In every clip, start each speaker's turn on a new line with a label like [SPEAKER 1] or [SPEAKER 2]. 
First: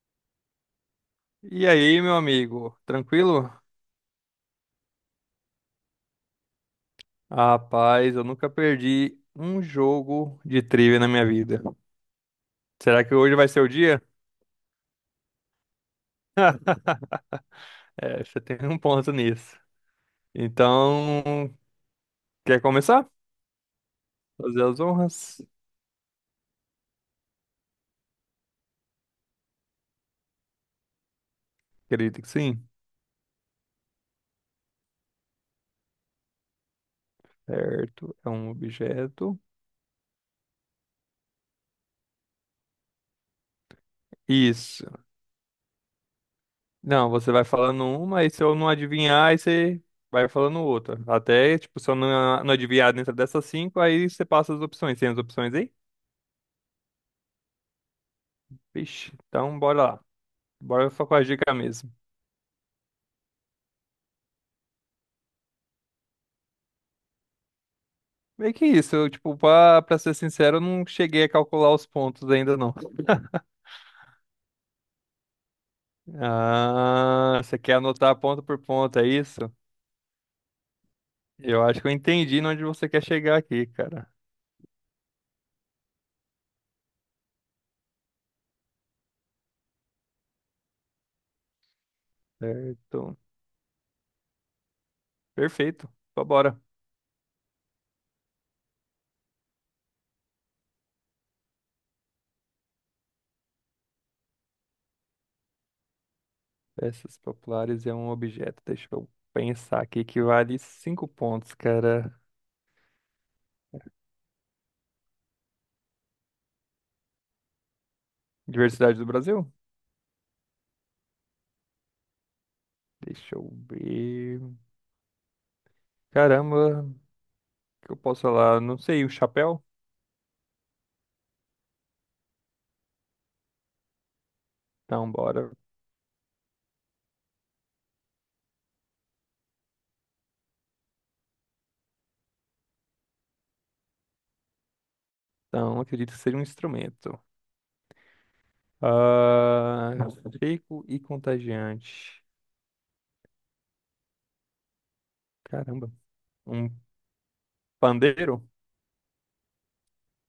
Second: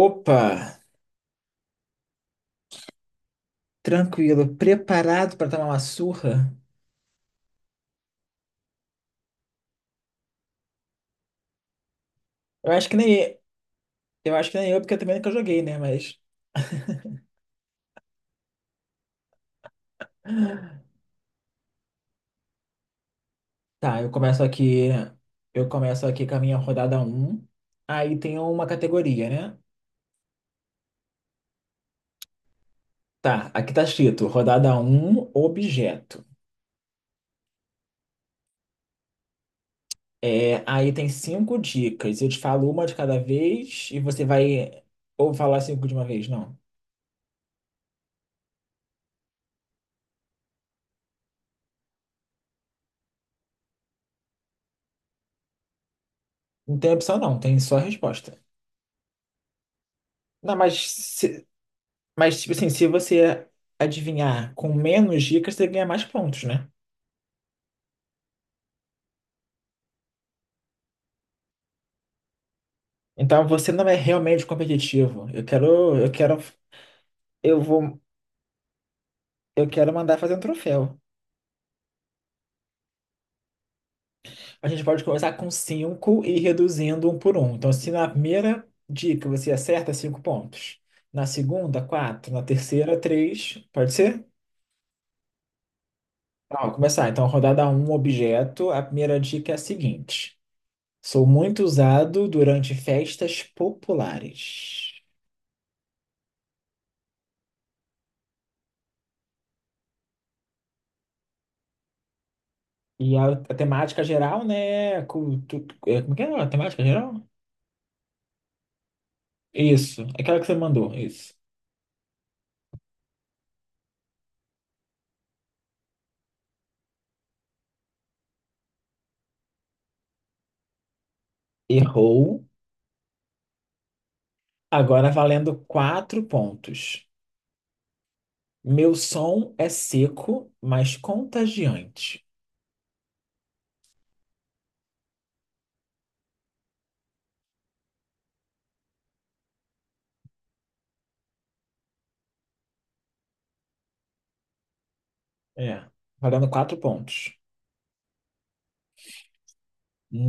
[SPEAKER 1] Opa,
[SPEAKER 2] E aí, meu amigo, tranquilo?
[SPEAKER 1] tranquilo, preparado para tomar uma surra?
[SPEAKER 2] Rapaz, eu nunca perdi um jogo de trivia na minha vida.
[SPEAKER 1] Eu acho que
[SPEAKER 2] Será que hoje
[SPEAKER 1] nem
[SPEAKER 2] vai ser o dia?
[SPEAKER 1] eu acho que nem eu, porque eu também nunca joguei, né? Mas
[SPEAKER 2] É, você tem um ponto nisso. Então, quer começar?
[SPEAKER 1] tá,
[SPEAKER 2] Fazer as honras?
[SPEAKER 1] eu começo aqui com a minha rodada um. Aí tem uma categoria, né?
[SPEAKER 2] Acredito que sim.
[SPEAKER 1] Tá, aqui tá escrito rodada um objeto.
[SPEAKER 2] Certo, é um objeto.
[SPEAKER 1] É, aí tem cinco dicas. Eu te falo uma de cada vez e você vai
[SPEAKER 2] Isso.
[SPEAKER 1] ou falar cinco de uma vez, não.
[SPEAKER 2] Não, você vai falando uma, e se eu não adivinhar, aí você vai falando outra. Até, tipo, se eu não adivinhar dentro dessas cinco, aí você passa as opções. Tem as opções aí?
[SPEAKER 1] Não tem opção não, tem só resposta.
[SPEAKER 2] Vixe, então bora lá.
[SPEAKER 1] Não,
[SPEAKER 2] Bora só com
[SPEAKER 1] mas
[SPEAKER 2] a dica mesmo.
[SPEAKER 1] Mas, tipo assim, se você adivinhar com menos dicas, você ganha mais pontos, né?
[SPEAKER 2] Meio que isso, eu, tipo, pra ser sincero, eu não cheguei a calcular os pontos ainda, não.
[SPEAKER 1] Então você não é realmente competitivo.
[SPEAKER 2] Ah, você
[SPEAKER 1] Eu
[SPEAKER 2] quer
[SPEAKER 1] vou,
[SPEAKER 2] anotar ponto por ponto, é isso?
[SPEAKER 1] eu quero mandar fazer um troféu.
[SPEAKER 2] Eu acho que eu entendi onde você quer chegar aqui, cara.
[SPEAKER 1] A gente pode começar com cinco e ir reduzindo um por um. Então, se na primeira dica você acerta, cinco pontos. Na segunda, quatro. Na terceira,
[SPEAKER 2] Certo.
[SPEAKER 1] três. Pode ser?
[SPEAKER 2] Perfeito. Então, bora.
[SPEAKER 1] Tá, vou começar. Então, rodada um, objeto. A primeira dica é a seguinte: sou muito usado durante festas populares.
[SPEAKER 2] Peças populares é um objeto. Deixa eu pensar aqui que vale cinco pontos, cara.
[SPEAKER 1] E a temática geral, né? Como é que é a temática geral?
[SPEAKER 2] Diversidade do Brasil?
[SPEAKER 1] Isso, aquela que você mandou, isso.
[SPEAKER 2] Deixa eu ver. Caramba, o que eu posso falar? Não sei, o chapéu?
[SPEAKER 1] Errou. Agora
[SPEAKER 2] Então, bora.
[SPEAKER 1] valendo quatro pontos. Meu som é seco, mas contagiante.
[SPEAKER 2] Então, acredito que seja um instrumento. Ah, seco e contagiante.
[SPEAKER 1] É,
[SPEAKER 2] Caramba.
[SPEAKER 1] valendo
[SPEAKER 2] Um
[SPEAKER 1] quatro pontos.
[SPEAKER 2] pandeiro?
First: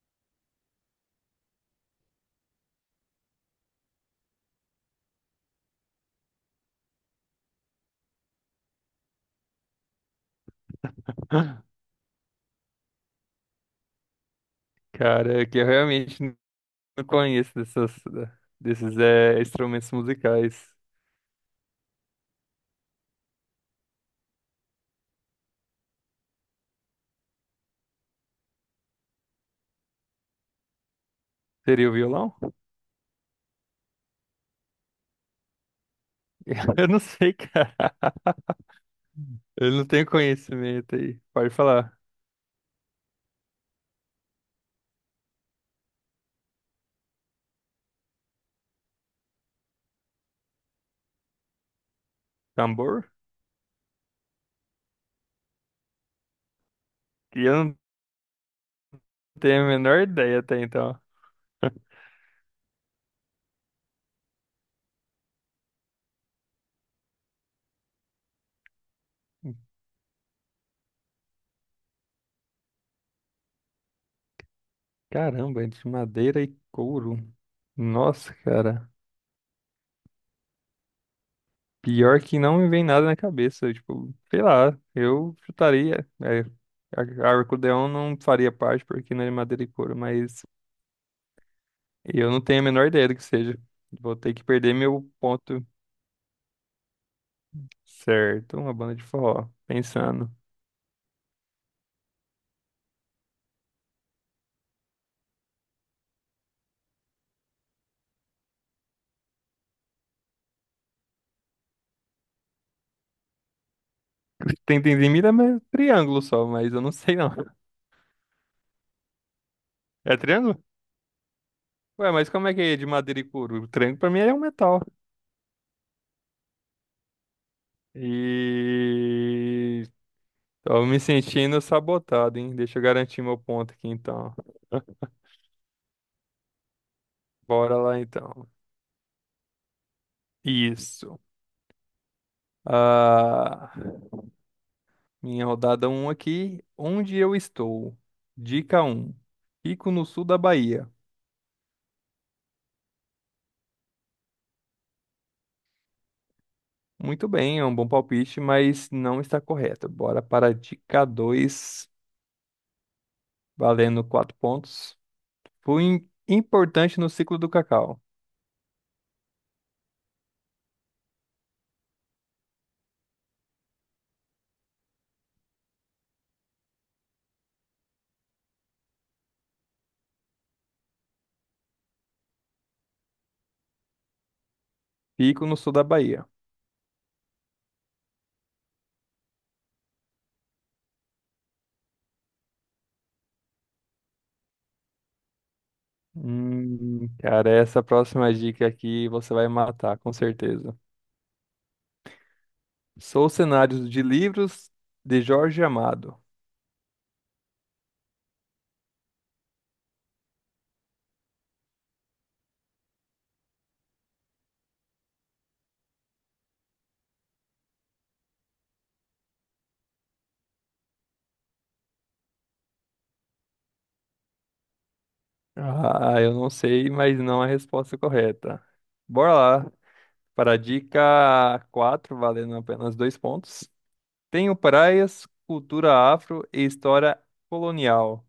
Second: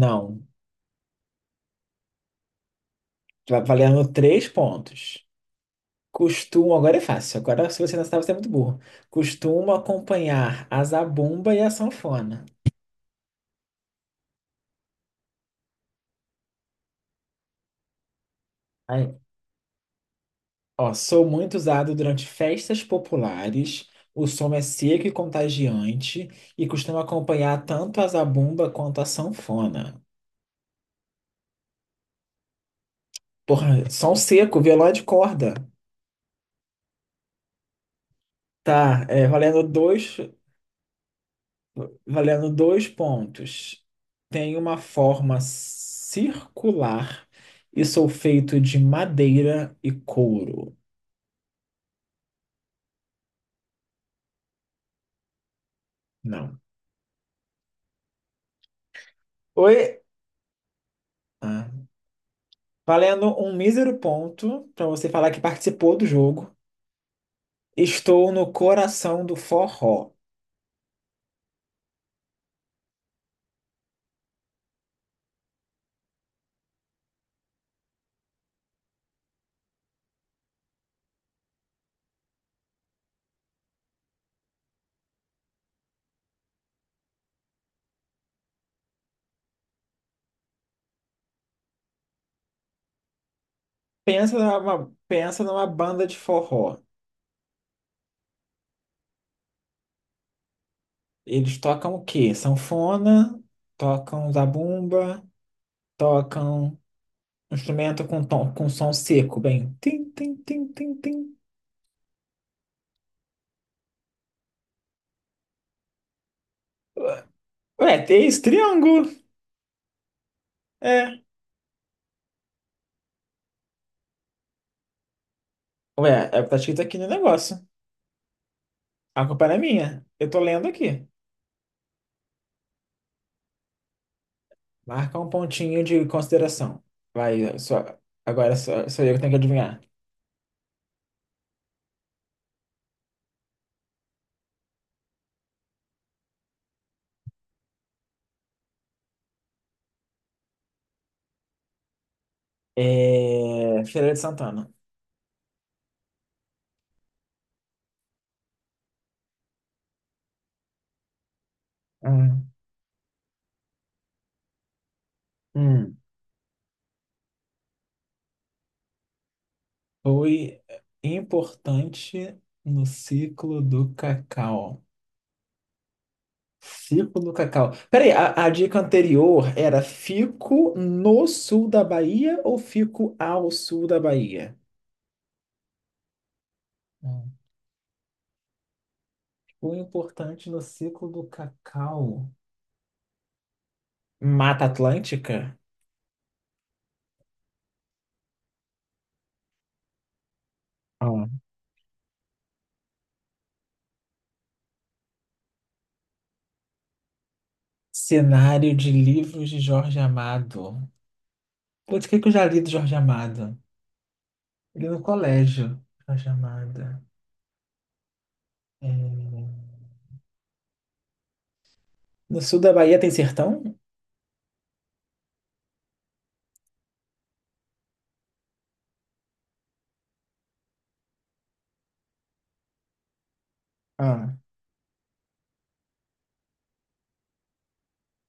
[SPEAKER 1] Não, valendo três pontos. Agora é fácil. Agora, se você não sabe, você é muito burro. Costumo acompanhar a zabumba e a sanfona.
[SPEAKER 2] Cara, é que eu realmente não conheço dessas, desses instrumentos musicais.
[SPEAKER 1] Ó, sou muito usado durante festas populares. O som é seco e contagiante e costuma acompanhar tanto a zabumba quanto a sanfona.
[SPEAKER 2] Seria o violão?
[SPEAKER 1] Porra, som seco, violão de corda.
[SPEAKER 2] Eu não sei, cara.
[SPEAKER 1] Tá,
[SPEAKER 2] Eu não tenho conhecimento aí. Pode falar.
[SPEAKER 1] valendo dois pontos. Tem uma forma circular e sou feito de madeira e couro.
[SPEAKER 2] Tambor?
[SPEAKER 1] Não.
[SPEAKER 2] Que eu não tenho a menor
[SPEAKER 1] Oi.
[SPEAKER 2] ideia até então.
[SPEAKER 1] Ah, valendo um mísero ponto para você falar que participou do jogo. Estou no coração do forró.
[SPEAKER 2] Caramba, é de madeira e couro. Nossa, cara. Pior que não me vem nada na cabeça. Tipo, sei lá, eu chutaria. É, a Arcodeon não faria parte porque não é de madeira e couro, mas eu não tenho a menor ideia do que seja. Vou ter
[SPEAKER 1] Pensa
[SPEAKER 2] que perder
[SPEAKER 1] numa,
[SPEAKER 2] meu
[SPEAKER 1] pensa
[SPEAKER 2] ponto
[SPEAKER 1] numa banda de forró.
[SPEAKER 2] certo. Uma banda de forró. Pensando.
[SPEAKER 1] Eles tocam o quê? Sanfona, tocam zabumba, tocam um instrumento com som seco, bem. Tim, tim, tim, tim, tim.
[SPEAKER 2] Tem Tentendimida é triângulo só, mas eu não sei não.
[SPEAKER 1] Ué, tem esse triângulo.
[SPEAKER 2] É triângulo?
[SPEAKER 1] É.
[SPEAKER 2] Ué, mas como é que é de madeira e couro? O triângulo pra mim é um metal.
[SPEAKER 1] Ué, tá escrito aqui no negócio. A culpa não é
[SPEAKER 2] E.
[SPEAKER 1] minha. Eu tô lendo
[SPEAKER 2] Tô me
[SPEAKER 1] aqui.
[SPEAKER 2] sentindo sabotado, hein? Deixa eu garantir meu ponto aqui então.
[SPEAKER 1] Marca um pontinho de consideração. Vai,
[SPEAKER 2] Bora
[SPEAKER 1] só,
[SPEAKER 2] lá então.
[SPEAKER 1] agora só eu que tenho que adivinhar.
[SPEAKER 2] Isso. Ah, minha rodada um aqui. Onde eu estou? Dica um. Fico no sul da Bahia.
[SPEAKER 1] Feira de Santana.
[SPEAKER 2] Muito bem, é um bom palpite, mas não está correto. Bora para a dica 2.
[SPEAKER 1] Hum.
[SPEAKER 2] Valendo 4 pontos. Fui
[SPEAKER 1] Hum.
[SPEAKER 2] im- importante no ciclo do cacau.
[SPEAKER 1] Foi importante no ciclo do cacau. Ciclo do cacau. Peraí, a dica anterior era fico no sul da Bahia ou fico ao sul da Bahia?
[SPEAKER 2] Fico no sul da Bahia.
[SPEAKER 1] Hum. O importante no ciclo do cacau. Mata Atlântica?
[SPEAKER 2] Cara, essa próxima dica aqui você vai matar, com certeza.
[SPEAKER 1] Ah.
[SPEAKER 2] Sou cenários de livros de Jorge Amado.
[SPEAKER 1] Cenário de livros de Jorge Amado. Putz, o que que eu já li do Jorge Amado? Li no colégio, Jorge Amado. É... No sul da Bahia tem sertão?
[SPEAKER 2] Ah, eu não sei, mas não é a resposta correta. Bora lá. Para a dica 4, valendo apenas dois pontos.
[SPEAKER 1] Ah, né?
[SPEAKER 2] Tenho praias, cultura afro e história colonial.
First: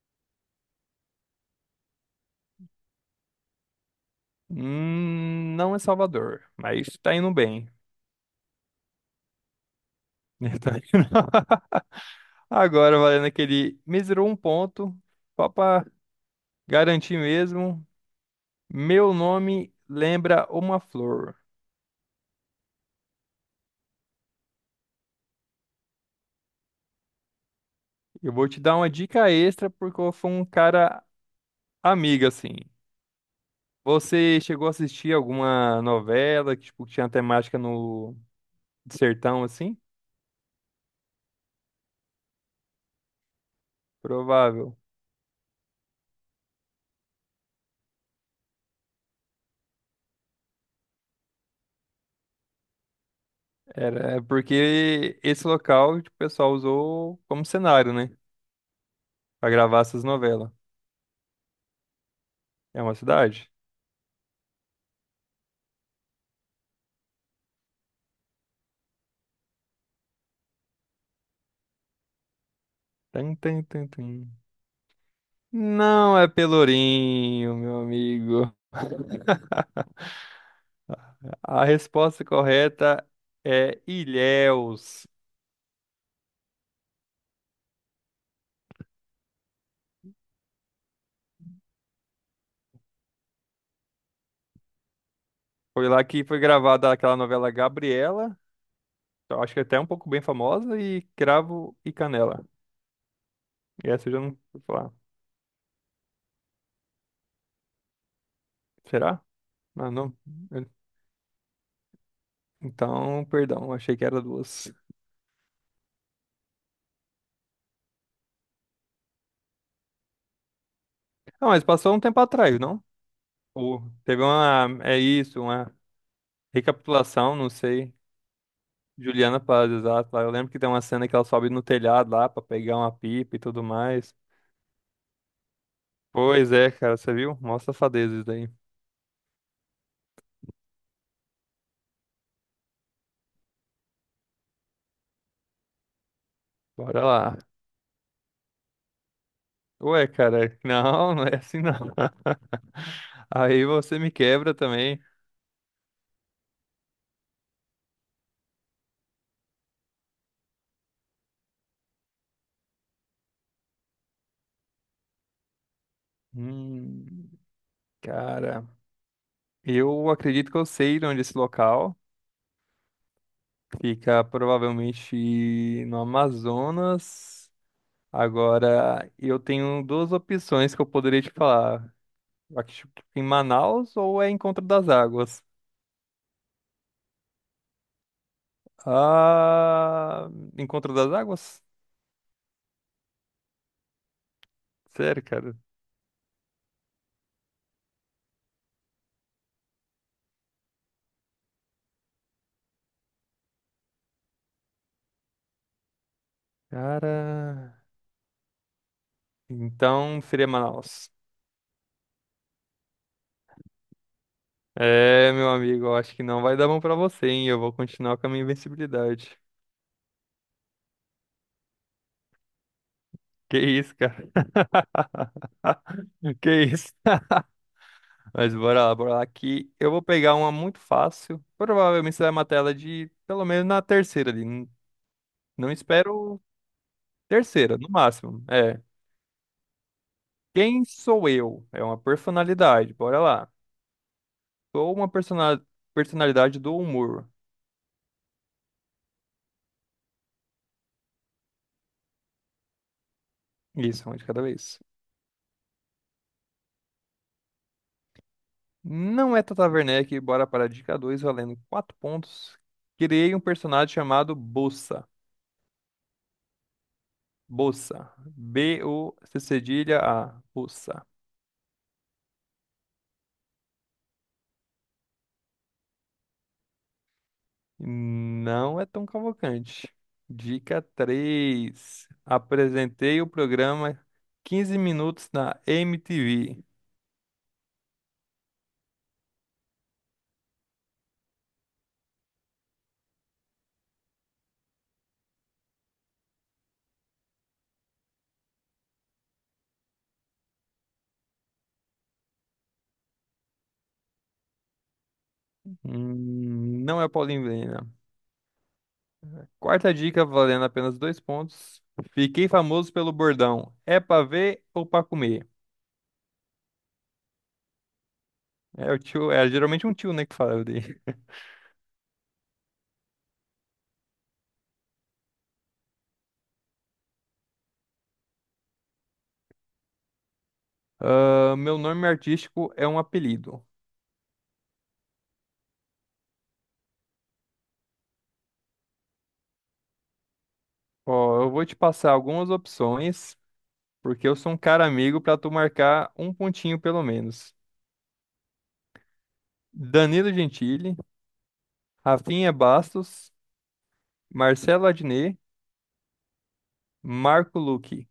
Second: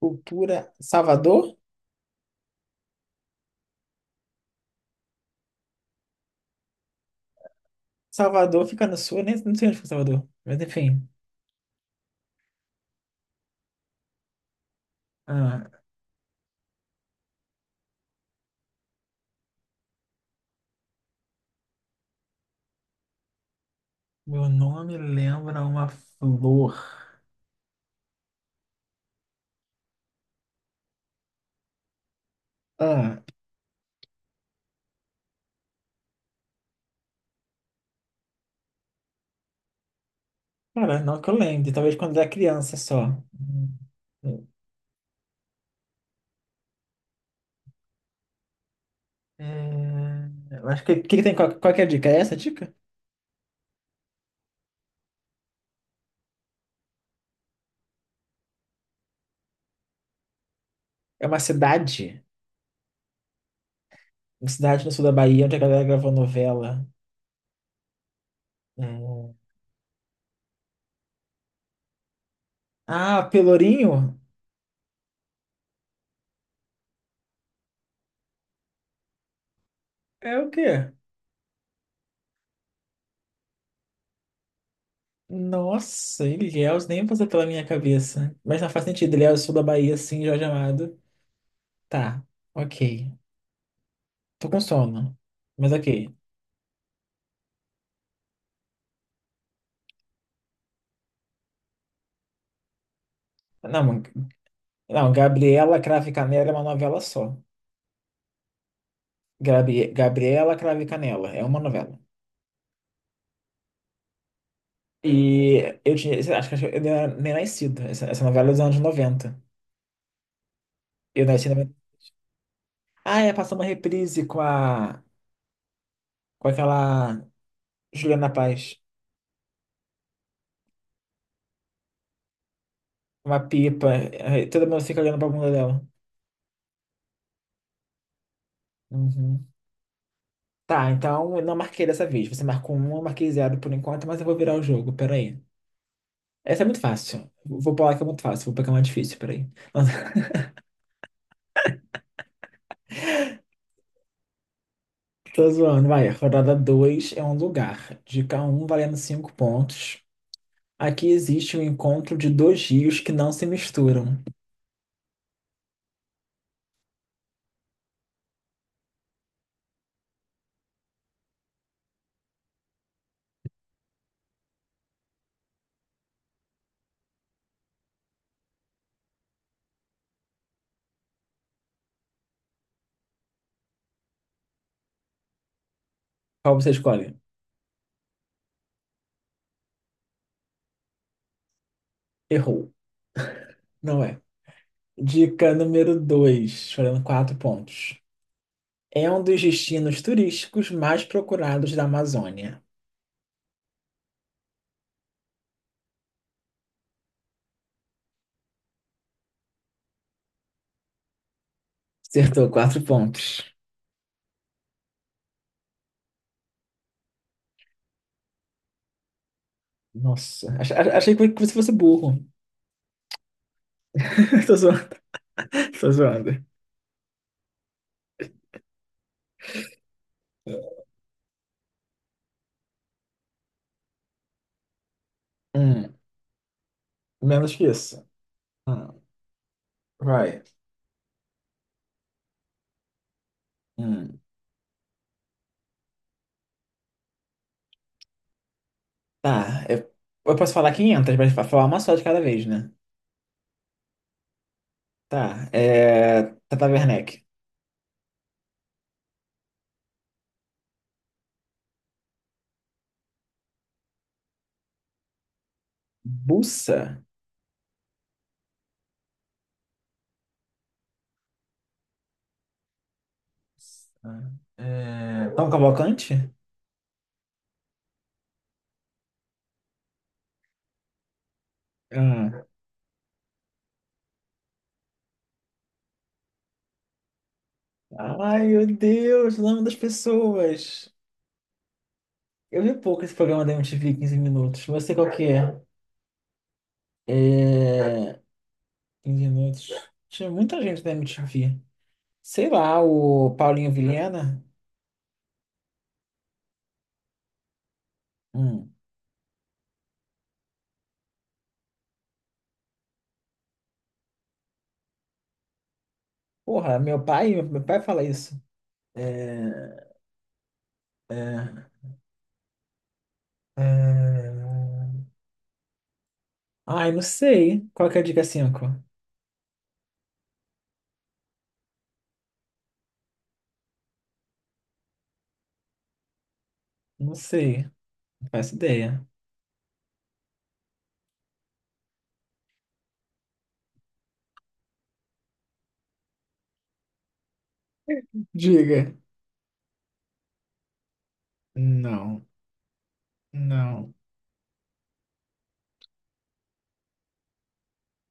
[SPEAKER 1] cultura Salvador?
[SPEAKER 2] Não é Salvador, mas tá indo bem.
[SPEAKER 1] Salvador fica no sul, eu nem não sei onde fica Salvador, mas
[SPEAKER 2] Tá
[SPEAKER 1] enfim.
[SPEAKER 2] indo- Agora, valendo aquele mísero um ponto, só
[SPEAKER 1] Ah,
[SPEAKER 2] pra garantir mesmo. Meu nome lembra uma flor.
[SPEAKER 1] meu nome lembra uma flor.
[SPEAKER 2] Eu vou te dar uma dica extra porque eu fui um cara amigo, assim.
[SPEAKER 1] Ah,
[SPEAKER 2] Você chegou a assistir alguma novela que, tipo, que tinha temática no de sertão, assim?
[SPEAKER 1] cara, não que eu lembre, talvez quando eu era criança só. Hum,
[SPEAKER 2] Provável.
[SPEAKER 1] é, eu acho que o que, que tem? Qual que é a dica? É essa a dica?
[SPEAKER 2] Era é porque esse local, tipo, o pessoal usou como cenário, né? Pra gravar essas novelas.
[SPEAKER 1] É uma cidade,
[SPEAKER 2] É uma cidade?
[SPEAKER 1] no sul da Bahia onde a galera gravou novela. É, Ah,
[SPEAKER 2] Tum, tum, tum, tum.
[SPEAKER 1] Pelourinho?
[SPEAKER 2] Não é Pelourinho, meu amigo.
[SPEAKER 1] É o quê?
[SPEAKER 2] A resposta correta é Ilhéus.
[SPEAKER 1] Nossa, Ilhéus nem passa pela minha cabeça. Mas não faz sentido, Ilhéus, sul da Bahia, sim, Jorge Amado. Tá, ok. Tô com sono, mas
[SPEAKER 2] Foi lá
[SPEAKER 1] ok.
[SPEAKER 2] que foi gravada aquela novela Gabriela, eu acho que é até um pouco bem famosa, e Cravo e Canela. E
[SPEAKER 1] Não,
[SPEAKER 2] essa eu já não vou falar.
[SPEAKER 1] não, Gabriela Cravo e Canela é uma novela só.
[SPEAKER 2] Será? Ah, não.
[SPEAKER 1] Gabriela
[SPEAKER 2] Eu-
[SPEAKER 1] Cravo e Canela é uma novela.
[SPEAKER 2] Então, perdão, achei que era duas.
[SPEAKER 1] E eu tinha, acho que eu nem nem nascido. Essa novela é dos anos 90. Eu nasci
[SPEAKER 2] Ah,
[SPEAKER 1] na...
[SPEAKER 2] mas passou um tempo atrás, não?
[SPEAKER 1] Ah, passou uma
[SPEAKER 2] Ou teve
[SPEAKER 1] reprise com
[SPEAKER 2] uma. É
[SPEAKER 1] a...
[SPEAKER 2] isso, uma
[SPEAKER 1] com aquela
[SPEAKER 2] recapitulação, não sei.
[SPEAKER 1] Juliana Paz.
[SPEAKER 2] Juliana Paz, exato. Lá. Eu lembro que tem uma cena que ela sobe no telhado lá pra pegar uma pipa e
[SPEAKER 1] Uma
[SPEAKER 2] tudo
[SPEAKER 1] pipa.
[SPEAKER 2] mais.
[SPEAKER 1] Aí todo mundo fica olhando pra bunda dela.
[SPEAKER 2] Pois é, cara, você viu? Mostra safadeza isso daí.
[SPEAKER 1] Uhum. Tá, então eu não marquei dessa vez. Você marcou uma, eu marquei zero por enquanto, mas eu vou virar o jogo, peraí. Essa é muito
[SPEAKER 2] Bora
[SPEAKER 1] fácil.
[SPEAKER 2] lá.
[SPEAKER 1] Vou pular que é muito fácil, vou pegar uma difícil, peraí.
[SPEAKER 2] Ué, cara, não, não é assim não. Aí você me quebra também.
[SPEAKER 1] Tô zoando, vai. Rodada 2 é um lugar. Dica um valendo 5 pontos. Aqui existe um encontro de dois rios que não se misturam.
[SPEAKER 2] Hum, cara, eu acredito que eu sei de onde é esse local. Fica provavelmente no Amazonas. Agora, eu tenho duas opções que eu poderia te falar. Aqui em Manaus ou é Encontro das Águas?
[SPEAKER 1] Qual você escolhe?
[SPEAKER 2] Ah, Encontro das Águas?
[SPEAKER 1] Errou. Não é.
[SPEAKER 2] Sério,
[SPEAKER 1] Dica
[SPEAKER 2] cara?
[SPEAKER 1] número 2 valendo 4 pontos. É um dos destinos turísticos mais procurados da Amazônia.
[SPEAKER 2] Cara, então seria Manaus.
[SPEAKER 1] Acertou quatro pontos.
[SPEAKER 2] É, meu amigo, eu acho que não vai dar bom pra você, hein? Eu vou continuar com a minha invencibilidade.
[SPEAKER 1] Nossa, achei que você fosse burro.
[SPEAKER 2] Que isso, cara?
[SPEAKER 1] Tô zoando. Tô zoando.
[SPEAKER 2] Que isso? Mas bora lá que eu vou pegar uma muito fácil. Provavelmente você vai matar ela de pelo menos na terceira ali. Não
[SPEAKER 1] Hum,
[SPEAKER 2] espero
[SPEAKER 1] menos que
[SPEAKER 2] terceira, no
[SPEAKER 1] isso.
[SPEAKER 2] máximo. É.
[SPEAKER 1] Hum, vai.
[SPEAKER 2] Quem sou eu? É uma personalidade. Bora lá.
[SPEAKER 1] Hum,
[SPEAKER 2] Sou uma personalidade do humor.
[SPEAKER 1] tá, eu posso falar 500, mas falar uma só de cada vez, né?
[SPEAKER 2] Isso, uma de cada vez.
[SPEAKER 1] Tá, Tata Werneck.
[SPEAKER 2] Não é Tata Werneck, bora para a dica 2 valendo 4 pontos. Criei um personagem chamado Bossa.
[SPEAKER 1] Bussa?
[SPEAKER 2] Bossa. B o c c a Bossa.
[SPEAKER 1] Ah, Tom Cavalcante?
[SPEAKER 2] Não é tão Cavalcante. Dica três:
[SPEAKER 1] Hum.
[SPEAKER 2] apresentei o programa 15 minutos na MTV.
[SPEAKER 1] Ai, meu Deus, o nome das pessoas. Eu vi pouco esse programa da MTV 15 minutos. Eu sei qual que é. É. 15 minutos. Tinha muita gente na MTV. Sei lá, o Paulinho Vilhena.
[SPEAKER 2] Não é Paulinho Vieira.
[SPEAKER 1] Hum.
[SPEAKER 2] Quarta dica, valendo apenas dois pontos. Fiquei famoso pelo bordão. É pra ver ou pra comer?
[SPEAKER 1] Porra, meu pai fala isso.
[SPEAKER 2] É o tio, é geralmente um
[SPEAKER 1] É.
[SPEAKER 2] tio, né, que fala dele.
[SPEAKER 1] É. é... Ai, não sei. Qual que é a dica cinco?
[SPEAKER 2] Ah, meu nome artístico é um apelido.
[SPEAKER 1] Não sei. Não faço ideia.
[SPEAKER 2] Ó, eu vou te passar algumas opções, porque eu sou um cara amigo pra tu marcar um pontinho pelo menos.
[SPEAKER 1] Diga.
[SPEAKER 2] Danilo Gentili,
[SPEAKER 1] Não.
[SPEAKER 2] Rafinha Bastos,
[SPEAKER 1] Não.
[SPEAKER 2] Marcelo Adnet, Marco Luque.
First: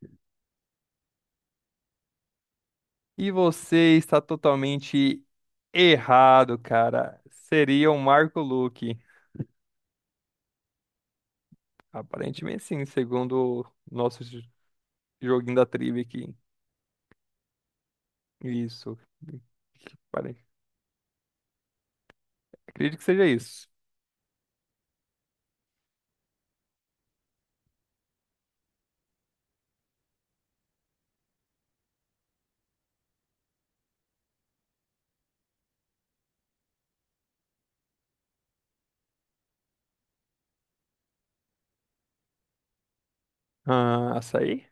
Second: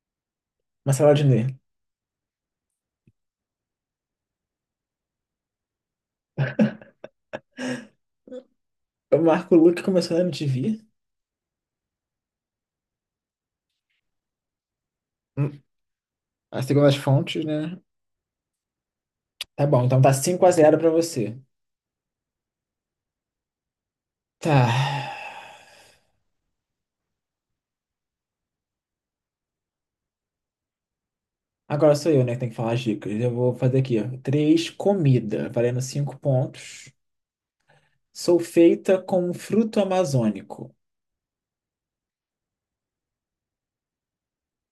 [SPEAKER 1] Marcelo Adnet.
[SPEAKER 2] E você está totalmente errado, cara. Seria o Marco Luque.
[SPEAKER 1] O Marco Luque começou na MTV?
[SPEAKER 2] Aparentemente sim, segundo o nosso joguinho
[SPEAKER 1] Hum.
[SPEAKER 2] da trivia aqui.
[SPEAKER 1] Ah, segundo as fontes, né?
[SPEAKER 2] Isso.
[SPEAKER 1] Tá bom, então tá 5
[SPEAKER 2] Pare-
[SPEAKER 1] a zero pra você.
[SPEAKER 2] Acredito que seja isso.
[SPEAKER 1] Tá. Agora sou eu, né, que tem que falar as dicas. Eu vou fazer aqui, ó. Três comida, valendo cinco pontos. Sou feita com um fruto amazônico.
[SPEAKER 2] Ah, açaí?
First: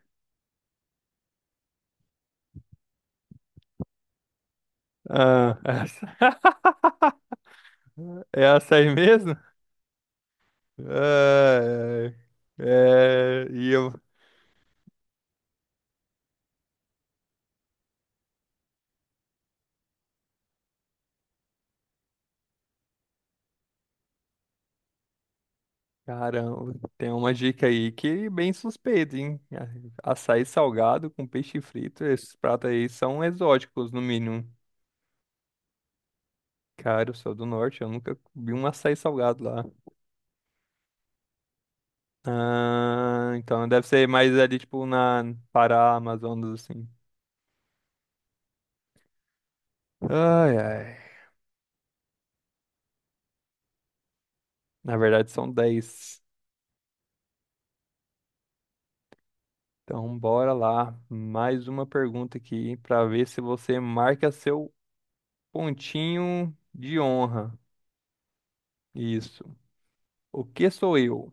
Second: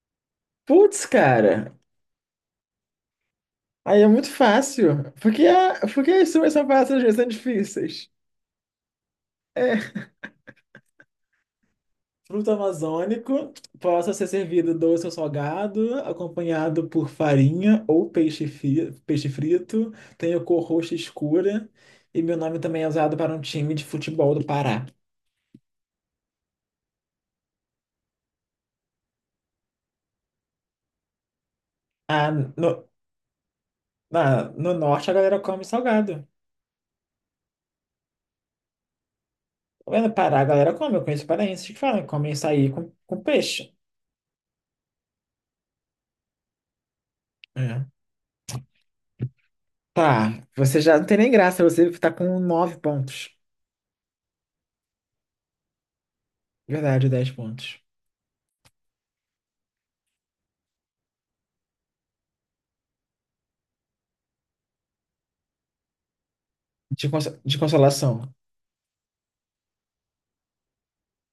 [SPEAKER 1] Putz, cara. Aí é muito fácil. Porque,
[SPEAKER 2] Ah,
[SPEAKER 1] a, porque
[SPEAKER 2] essa...
[SPEAKER 1] as suas são fáceis, as minhas são difíceis.
[SPEAKER 2] é açaí mesmo?
[SPEAKER 1] É.
[SPEAKER 2] Ah,
[SPEAKER 1] Fruto
[SPEAKER 2] é. É,
[SPEAKER 1] amazônico
[SPEAKER 2] E eu
[SPEAKER 1] possa ser servido doce ou salgado, acompanhado por farinha ou peixe, peixe frito. Tenho cor roxa escura. E meu nome também é usado para um time de futebol do Pará.
[SPEAKER 2] Caramba, tem uma dica aí que é bem suspeita, hein? A- Açaí salgado com peixe frito,
[SPEAKER 1] Ah,
[SPEAKER 2] esses pratos
[SPEAKER 1] no-
[SPEAKER 2] aí são exóticos, no mínimo.
[SPEAKER 1] No norte a galera come salgado.
[SPEAKER 2] Cara, eu sou do norte, eu nunca vi um açaí salgado lá.
[SPEAKER 1] Lá no Pará a galera come, eu conheço paraenses que falam, comem açaí com,
[SPEAKER 2] Ah, então
[SPEAKER 1] peixe.
[SPEAKER 2] deve ser mais ali, tipo, na Pará, Amazonas, assim.
[SPEAKER 1] É. Tá,
[SPEAKER 2] Ai,
[SPEAKER 1] você
[SPEAKER 2] ai.
[SPEAKER 1] já não tem nem graça, você tá com nove pontos.
[SPEAKER 2] Na verdade, são 10.
[SPEAKER 1] Verdade, 10 pontos.
[SPEAKER 2] Então, bora lá. Mais uma pergunta aqui pra ver se você marca seu pontinho de
[SPEAKER 1] De, conso-
[SPEAKER 2] honra.
[SPEAKER 1] de consolação.
[SPEAKER 2] Isso. O que sou eu?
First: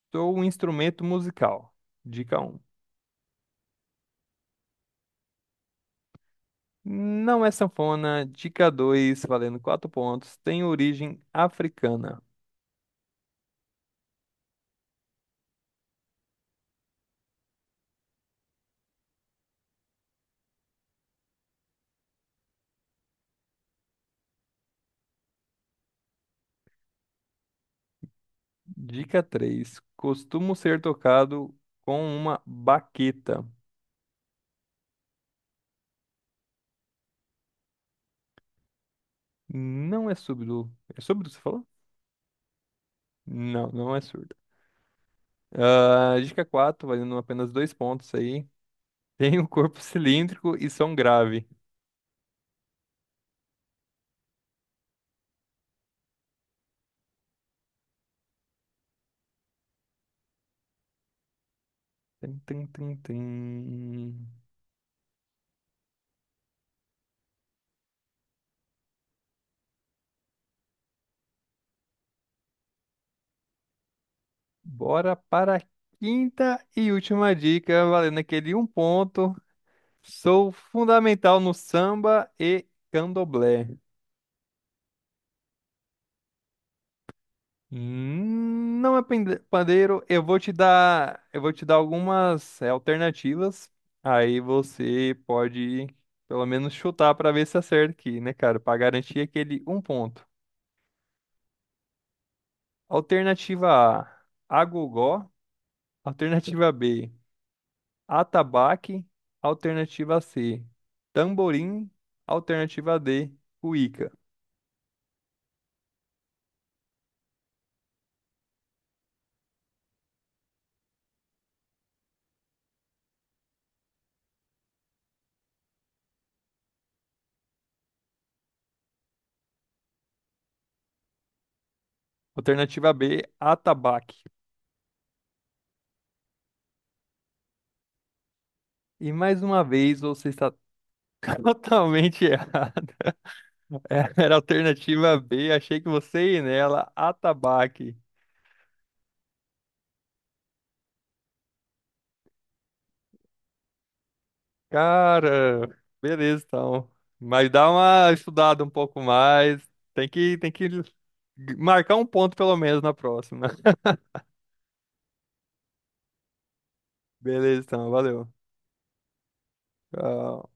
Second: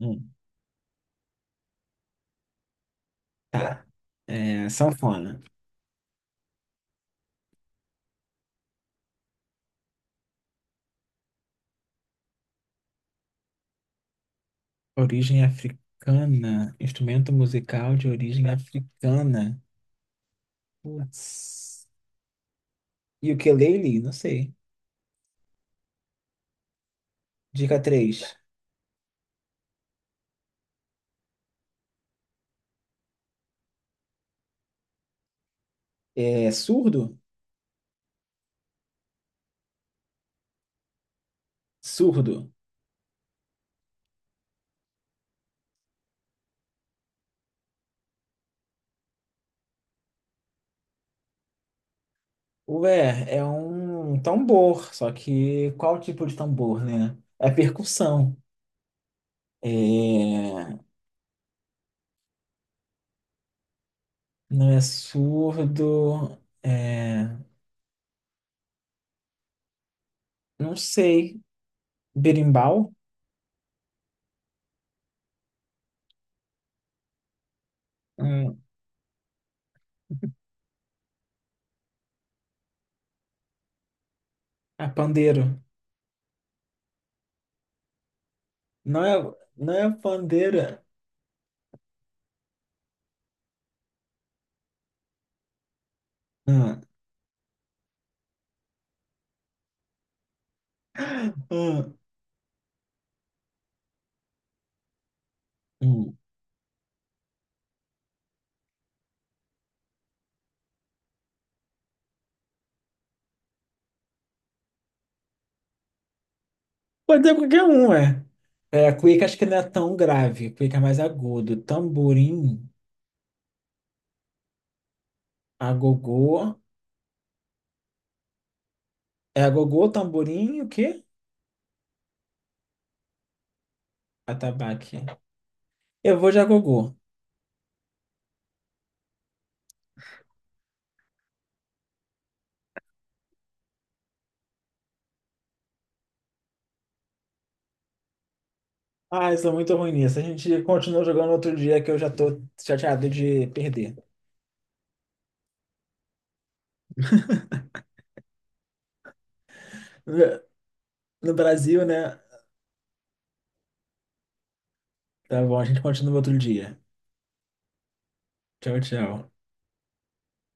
[SPEAKER 1] Hum.
[SPEAKER 2] Sou um instrumento musical. Dica um.
[SPEAKER 1] É, sanfona.
[SPEAKER 2] Não é sanfona. Dica 2, valendo 4 pontos. Tem origem africana.
[SPEAKER 1] Origem africana. Instrumento musical de origem africana. Putz. E o ukulele? Não sei. Dica três.
[SPEAKER 2] Dica três. Costumo ser tocado com uma baqueta.
[SPEAKER 1] É surdo?
[SPEAKER 2] Não é surdo. É surdo, você falou?
[SPEAKER 1] Surdo.
[SPEAKER 2] Não, não é surdo. Ah, dica 4, valendo apenas 2 pontos aí. Tem um corpo cilíndrico e som grave.
[SPEAKER 1] Ué, é um tambor, só que qual tipo de tambor, né? É percussão. É...
[SPEAKER 2] Tum, tum, tum, tum.
[SPEAKER 1] Não é surdo. Não sei. Berimbau?
[SPEAKER 2] Bora para a quinta e última dica, valendo aquele
[SPEAKER 1] Hum,
[SPEAKER 2] um ponto. Sou fundamental no samba e candomblé.
[SPEAKER 1] é pandeiro.
[SPEAKER 2] Não é
[SPEAKER 1] Não é, não é
[SPEAKER 2] pandeiro, eu vou te
[SPEAKER 1] pandeira.
[SPEAKER 2] dar, eu vou te dar algumas alternativas. Aí você pode pelo menos
[SPEAKER 1] Hum,
[SPEAKER 2] chutar para ver se acerta aqui, né, cara? Para garantir aquele um ponto.
[SPEAKER 1] hum,
[SPEAKER 2] Alternativa A, agogó.
[SPEAKER 1] hum.
[SPEAKER 2] Alternativa B, atabaque. Alternativa C, tamborim. Alternativa D, cuíca.
[SPEAKER 1] Pode ser qualquer um, é. É, cuíca acho que não é tão grave. Cuíca é mais agudo. Tamborim, agogô. É agogô, tamborim e o quê?
[SPEAKER 2] Alternativa B, atabaque.
[SPEAKER 1] Atabaque. Eu vou de agogô.
[SPEAKER 2] E mais uma vez você está totalmente errado. É, era a alternativa B, achei que você ia nela, atabaque.
[SPEAKER 1] Ah, isso é muito ruim nisso. A gente continua jogando outro dia que eu já tô chateado de perder.
[SPEAKER 2] Cara, beleza então. Mas dá uma estudada um pouco mais. Tem que,
[SPEAKER 1] No
[SPEAKER 2] tem que
[SPEAKER 1] no Brasil,
[SPEAKER 2] marcar um
[SPEAKER 1] né?
[SPEAKER 2] ponto pelo menos na próxima.
[SPEAKER 1] Tá bom, a gente continua outro dia.
[SPEAKER 2] Beleza então, valeu.
[SPEAKER 1] Tchau, tchau.
[SPEAKER 2] Tchau.